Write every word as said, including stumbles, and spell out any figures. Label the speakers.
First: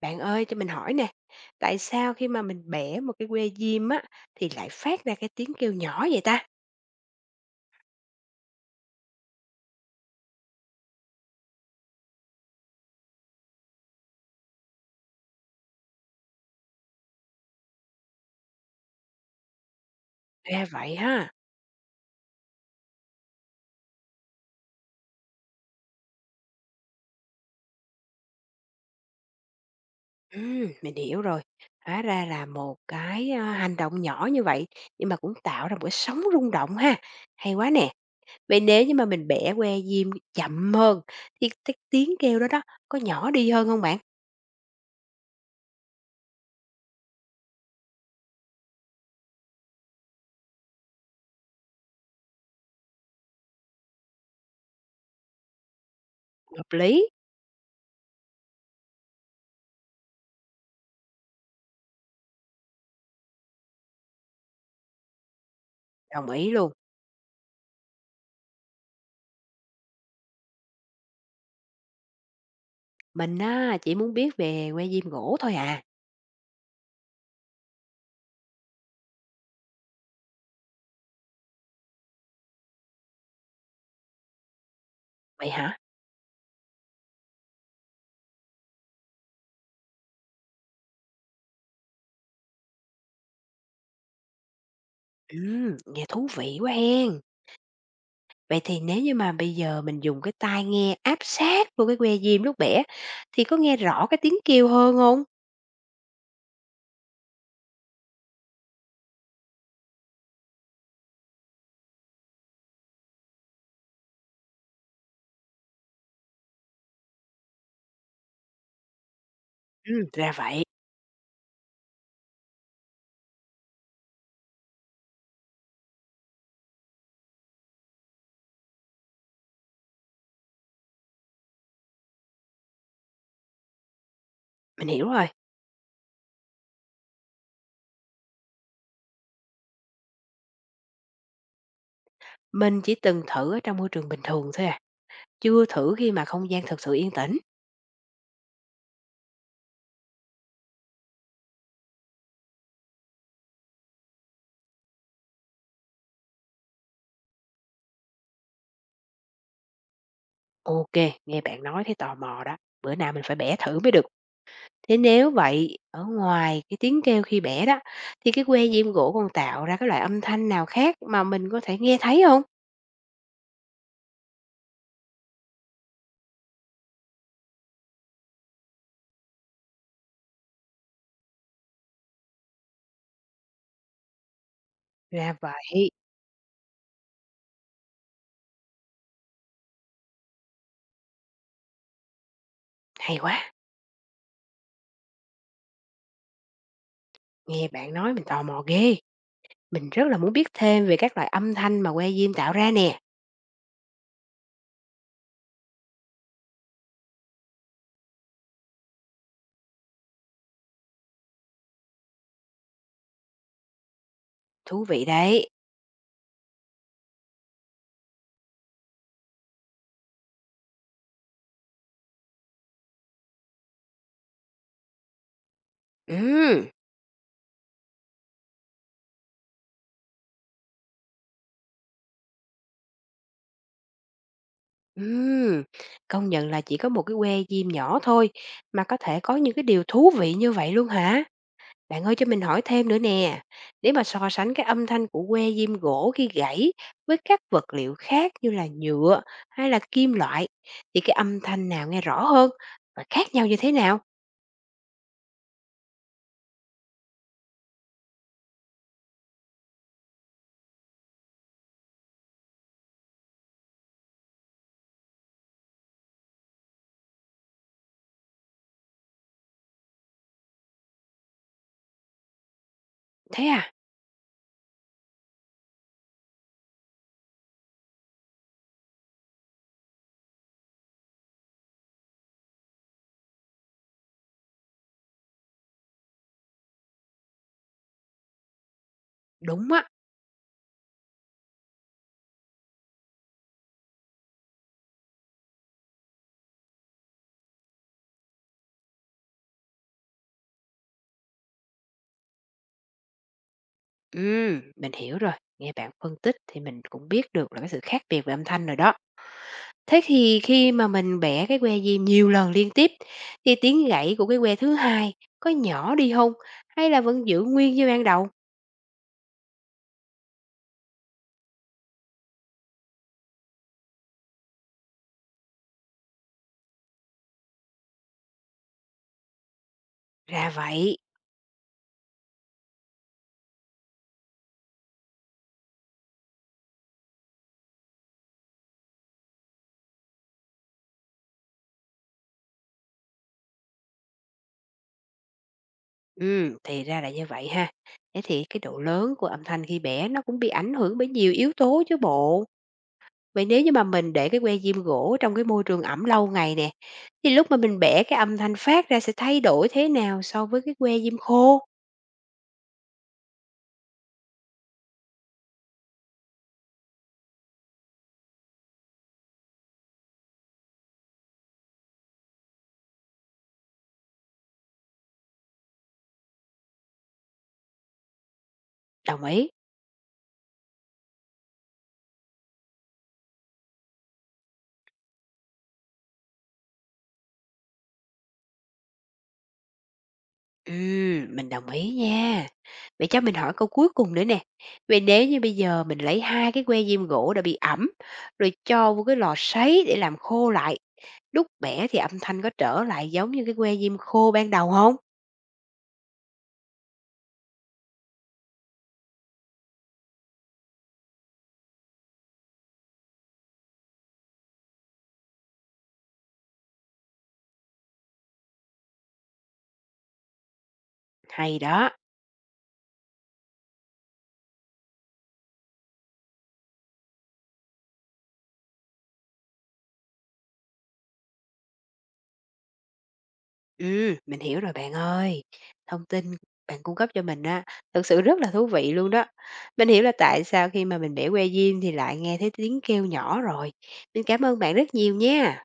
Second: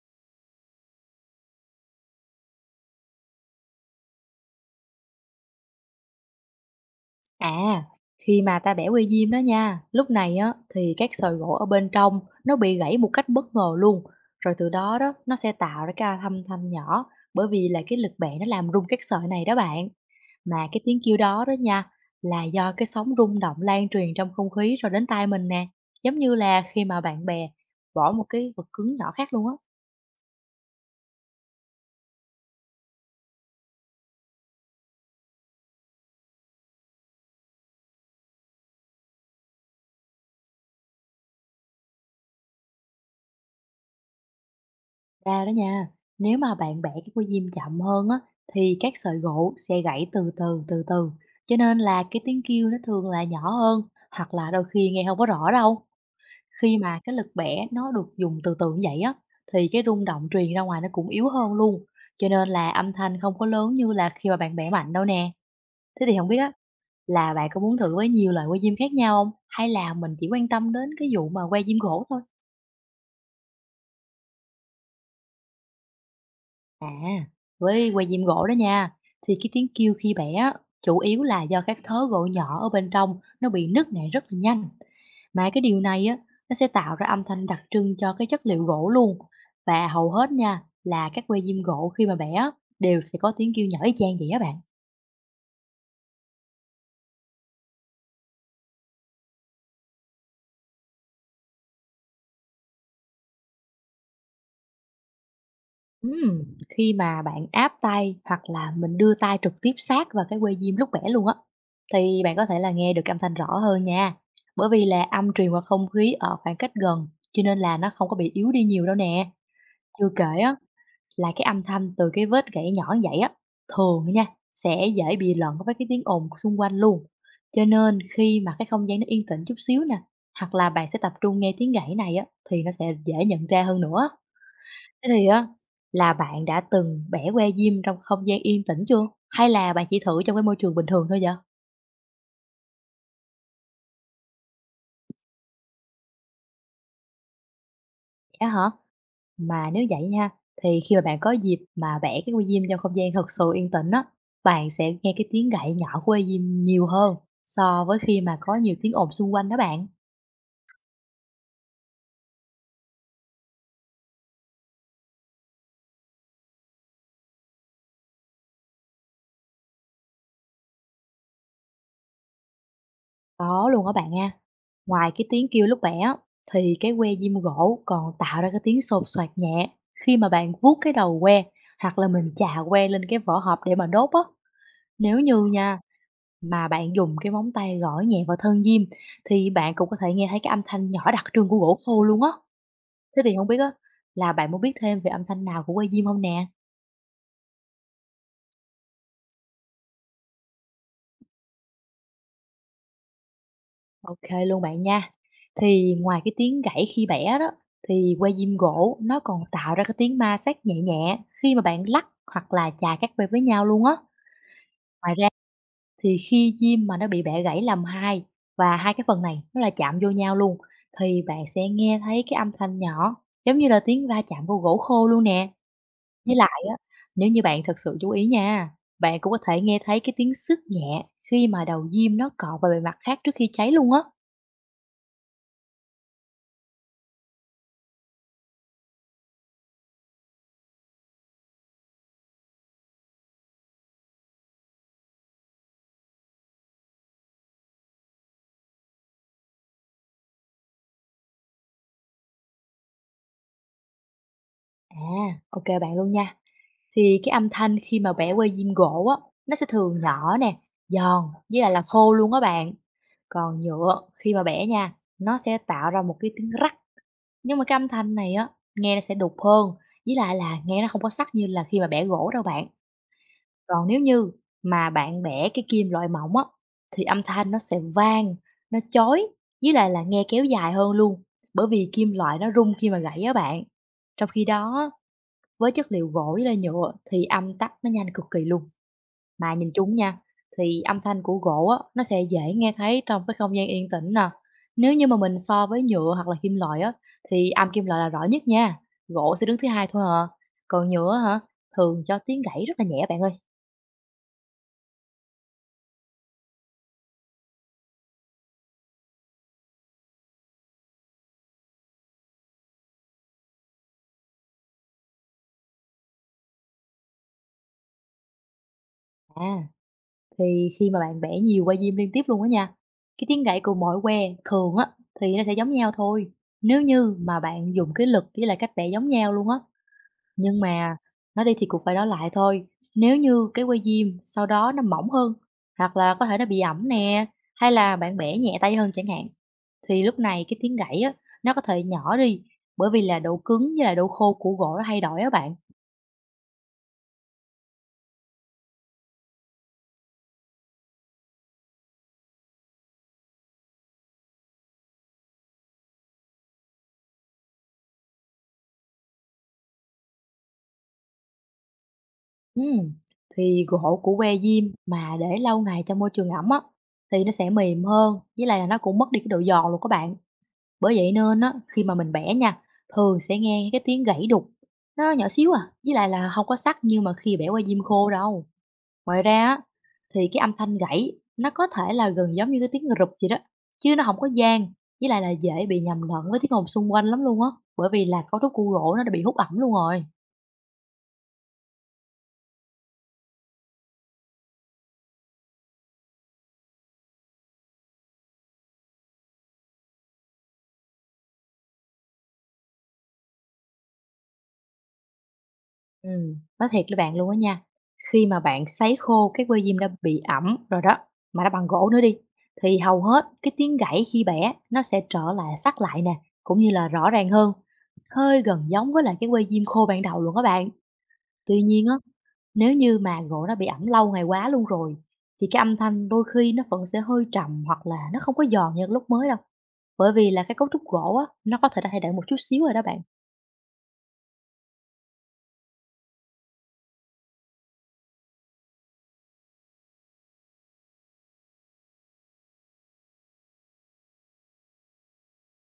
Speaker 1: Bạn ơi cho mình hỏi nè, tại sao khi mà mình bẻ một cái que diêm á thì lại phát ra cái tiếng kêu nhỏ vậy ta?
Speaker 2: À, khi mà ta bẻ que diêm đó nha, lúc này á thì các sợi gỗ ở bên trong nó bị gãy một cách bất ngờ luôn. Rồi từ đó đó nó sẽ tạo ra cái âm thanh nhỏ, bởi vì là cái lực bẻ nó làm rung các sợi này đó bạn.
Speaker 1: Ra
Speaker 2: Mà cái
Speaker 1: vậy
Speaker 2: tiếng kêu
Speaker 1: ha.
Speaker 2: đó đó nha, là do cái sóng rung động lan truyền trong không khí rồi đến tai mình nè. Giống như là khi mà bạn bè bỏ một cái vật cứng nhỏ khác luôn á.
Speaker 1: Ừm, mình hiểu rồi. Hóa ra là một cái à, hành động nhỏ như vậy nhưng mà cũng tạo ra một cái sóng rung động ha. Hay quá nè. Vậy nếu như mà mình bẻ que diêm chậm hơn thì cái tiếng kêu đó đó có nhỏ đi hơn không bạn?
Speaker 2: Ra đó nha, nếu mà bạn bẻ cái que diêm chậm hơn á, thì các sợi gỗ sẽ gãy từ từ từ từ, cho nên là cái tiếng kêu nó thường là nhỏ hơn, hoặc là đôi khi nghe không có rõ đâu.
Speaker 1: Hợp
Speaker 2: Khi mà
Speaker 1: lý.
Speaker 2: cái lực bẻ nó được dùng từ từ như vậy á, thì cái rung động truyền ra ngoài nó cũng yếu hơn luôn, cho nên là âm thanh không có lớn như là khi mà bạn bẻ mạnh đâu nè. Thế thì không
Speaker 1: Đồng
Speaker 2: biết
Speaker 1: ý
Speaker 2: á,
Speaker 1: luôn.
Speaker 2: là bạn có muốn thử với nhiều loại que diêm khác nhau không, hay là mình chỉ quan tâm đến cái vụ mà que diêm gỗ thôi?
Speaker 1: Mình á chỉ muốn biết về que diêm gỗ thôi à.
Speaker 2: À, với que diêm gỗ đó nha, thì cái tiếng kêu khi bẻ á, chủ yếu là do các thớ gỗ nhỏ ở bên trong nó bị nứt nẻ rất là nhanh. Mà
Speaker 1: Vậy
Speaker 2: cái
Speaker 1: hả?
Speaker 2: điều này á, nó sẽ tạo ra âm thanh đặc trưng cho cái chất liệu gỗ luôn. Và hầu hết nha, là các que diêm gỗ khi mà bẻ á, đều sẽ có tiếng kêu nhỏ y chang vậy á bạn.
Speaker 1: Ừm, nghe thú vị quá hen. Vậy thì nếu như mà bây giờ mình dùng cái tai nghe áp sát vô cái que diêm lúc bẻ thì có nghe rõ cái tiếng kêu hơn không?
Speaker 2: Ừm, khi mà bạn áp tay hoặc là mình đưa tay trực tiếp sát vào cái que diêm lúc bẻ luôn á, thì bạn có thể là nghe được âm thanh rõ hơn nha. Bởi vì là âm truyền qua không khí ở khoảng cách gần, cho nên là nó không có bị yếu đi nhiều đâu nè.
Speaker 1: Ừm,
Speaker 2: Chưa
Speaker 1: ra
Speaker 2: kể á,
Speaker 1: vậy,
Speaker 2: là cái âm thanh từ cái vết gãy nhỏ như vậy á, thường á nha, sẽ dễ bị lẫn với cái tiếng ồn xung quanh luôn. Cho nên khi mà cái không gian nó yên tĩnh chút xíu nè, hoặc là bạn sẽ tập trung nghe tiếng gãy này á, thì nó sẽ dễ nhận ra hơn nữa.
Speaker 1: mình hiểu
Speaker 2: Thế thì
Speaker 1: rồi.
Speaker 2: á, là bạn đã từng bẻ que diêm trong không gian yên tĩnh chưa? Hay là bạn chỉ thử trong cái môi trường bình thường thôi vậy? Vậy
Speaker 1: Mình chỉ từng thử ở trong môi trường bình thường thôi à, chưa thử khi mà không gian thực sự yên tĩnh.
Speaker 2: á hả? Mà nếu vậy nha, thì khi mà bạn có dịp mà bẻ cái que diêm trong không gian thật sự yên tĩnh á, bạn sẽ nghe cái tiếng gãy nhỏ của que diêm nhiều hơn so với khi mà có nhiều tiếng ồn xung quanh đó bạn.
Speaker 1: Ok, nghe bạn nói thấy tò mò đó, bữa nào mình phải bẻ thử mới được. Thế nếu vậy, ở ngoài cái tiếng kêu khi bẻ đó, thì cái que diêm gỗ còn tạo ra cái loại âm thanh nào khác mà mình có thể nghe thấy không?
Speaker 2: Có luôn á bạn nha. Ngoài cái tiếng kêu lúc bẻ á, thì cái que diêm gỗ còn tạo ra cái tiếng sột soạt nhẹ khi mà bạn vuốt cái đầu que, hoặc là mình chà que lên cái vỏ hộp để mà đốt á. Nếu
Speaker 1: Ra
Speaker 2: như nha
Speaker 1: vậy,
Speaker 2: Mà bạn dùng cái móng tay gõ nhẹ vào thân diêm, thì bạn cũng có thể nghe thấy cái âm thanh nhỏ đặc trưng của gỗ khô luôn á.
Speaker 1: hay
Speaker 2: Thế thì
Speaker 1: quá,
Speaker 2: không biết á, là bạn muốn biết thêm về âm thanh nào của que diêm không nè?
Speaker 1: nghe bạn nói mình tò mò ghê. Mình rất là muốn biết thêm về các loại âm thanh mà que diêm tạo ra nè.
Speaker 2: Ok luôn bạn nha. Thì ngoài cái tiếng gãy khi bẻ đó, thì que diêm gỗ nó còn tạo ra cái tiếng ma sát nhẹ nhẹ khi mà bạn lắc hoặc là chà các que với nhau luôn á.
Speaker 1: Thú vị
Speaker 2: Ngoài ra,
Speaker 1: đấy.
Speaker 2: thì khi diêm mà nó bị bẻ gãy làm hai, và hai cái phần này nó là chạm vô nhau luôn, thì bạn sẽ nghe thấy cái âm thanh nhỏ, giống như là tiếng va chạm của gỗ khô luôn nè. Với lại
Speaker 1: Ừm,
Speaker 2: á, nếu như bạn thật sự chú ý nha, bạn cũng có thể nghe thấy cái tiếng xước nhẹ khi mà đầu diêm nó cọ vào bề mặt khác trước khi cháy luôn á.
Speaker 1: ừm. Công nhận là chỉ có một cái que diêm nhỏ thôi mà có thể có những cái điều thú vị như vậy luôn hả? Bạn ơi cho mình hỏi thêm nữa nè. Nếu mà so sánh cái âm thanh của que diêm gỗ khi gãy với các vật liệu khác như là nhựa hay là kim loại thì cái âm thanh nào nghe rõ hơn và khác nhau như thế nào?
Speaker 2: À, ok bạn luôn nha. Thì cái âm thanh khi mà bẻ que diêm gỗ á, nó sẽ thường nhỏ nè, giòn, với lại là khô luôn á bạn. Còn nhựa khi mà bẻ nha, nó sẽ tạo ra một cái tiếng rắc. Nhưng mà cái âm thanh này á, nghe nó sẽ đục hơn, với lại là nghe nó không có sắc như là khi mà bẻ gỗ đâu bạn.
Speaker 1: Thế à?
Speaker 2: Còn nếu như mà bạn bẻ cái kim loại mỏng á, thì âm thanh nó sẽ vang, nó chói, với lại là nghe kéo dài hơn luôn, bởi vì kim loại nó rung khi mà gãy á bạn. Trong khi đó, với chất liệu gỗ với lại nhựa thì âm tắc nó nhanh cực kỳ luôn. Mà nhìn
Speaker 1: Đúng á.
Speaker 2: chung nha, thì âm thanh của gỗ á, nó sẽ dễ nghe thấy trong cái không gian yên tĩnh nè. Nếu như mà mình so với nhựa hoặc là kim loại á, thì âm kim loại là rõ nhất nha. Gỗ sẽ đứng thứ hai thôi à. Còn nhựa hả, thường cho tiếng gãy rất là nhẹ bạn ơi.
Speaker 1: Ừm, mình hiểu rồi. Nghe bạn phân tích thì mình cũng biết được là cái sự khác biệt về âm thanh rồi đó. Thế thì khi mà mình bẻ cái que diêm nhiều lần liên tiếp thì tiếng gãy của cái que thứ hai có nhỏ đi không hay là vẫn giữ nguyên như ban đầu?
Speaker 2: À, thì khi mà bạn vẽ nhiều que diêm liên tiếp luôn á nha, cái tiếng gãy của mỗi que, thường á, thì nó sẽ giống nhau thôi. Nếu như mà bạn dùng cái lực với lại cách vẽ giống nhau luôn á.
Speaker 1: Ra
Speaker 2: Nhưng mà
Speaker 1: vậy.
Speaker 2: nó đi thì cũng phải nói lại thôi. Nếu như cái que diêm sau đó nó mỏng hơn, hoặc là có thể nó bị ẩm nè, hay là bạn bẻ nhẹ tay hơn chẳng hạn, thì lúc này cái tiếng gãy á, nó có thể nhỏ đi, bởi vì là độ cứng với lại độ khô của gỗ nó thay đổi á bạn.
Speaker 1: Ừm, thì ra là như vậy ha. Thế thì cái độ lớn của âm thanh khi bẻ nó cũng bị ảnh hưởng bởi nhiều yếu tố chứ bộ. Vậy nếu như mà mình để cái que diêm gỗ trong cái môi trường ẩm lâu ngày nè, thì lúc mà mình bẻ cái âm thanh phát ra sẽ thay đổi thế nào so với cái que diêm khô?
Speaker 2: Ừm, Thì gỗ của que diêm mà để lâu ngày trong môi trường ẩm á, thì nó sẽ mềm hơn, với lại là nó cũng mất đi cái độ giòn luôn các bạn. Bởi vậy nên á, khi mà mình bẻ nha, thường sẽ nghe cái tiếng gãy đục, nó nhỏ xíu à, với lại là không có sắc như mà khi bẻ qua diêm khô đâu. Ngoài
Speaker 1: Đồng
Speaker 2: ra
Speaker 1: ý.
Speaker 2: á, thì cái âm thanh gãy nó có thể là gần giống như cái tiếng rụp vậy đó, chứ nó không có vang, với lại là dễ bị nhầm lẫn với tiếng ồn xung quanh lắm luôn á, bởi vì là cấu trúc của gỗ nó đã bị hút ẩm luôn rồi.
Speaker 1: Ừm, mình đồng ý nha. Vậy cho mình hỏi câu cuối cùng nữa nè. Vậy nếu như bây giờ mình lấy hai cái que diêm gỗ đã bị ẩm, rồi cho vô cái lò sấy để làm khô lại, lúc bẻ thì âm thanh có trở lại giống như cái que diêm khô ban đầu không?
Speaker 2: Ừm, nói thiệt với bạn luôn á nha, khi mà bạn sấy khô cái que diêm đã bị ẩm rồi đó, mà nó bằng gỗ nữa đi, thì hầu hết cái tiếng gãy khi bẻ nó sẽ trở lại sắc lại nè, cũng như là rõ ràng hơn, hơi gần giống với lại cái que diêm khô ban đầu luôn á bạn.
Speaker 1: Hay
Speaker 2: Tuy nhiên
Speaker 1: đó.
Speaker 2: á, nếu như mà gỗ nó bị ẩm lâu ngày quá luôn rồi, thì cái âm thanh đôi khi nó vẫn sẽ hơi trầm, hoặc là nó không có giòn như lúc mới đâu. Bởi vì là cái cấu trúc gỗ á, nó có thể đã thay đổi một chút xíu rồi đó bạn.
Speaker 1: Ừm, mình hiểu rồi bạn ơi. Thông tin bạn cung cấp cho mình á, thực sự rất là thú vị luôn đó. Mình hiểu là tại sao khi mà mình bẻ que diêm thì lại nghe thấy tiếng kêu nhỏ rồi. Mình cảm ơn bạn rất nhiều nha.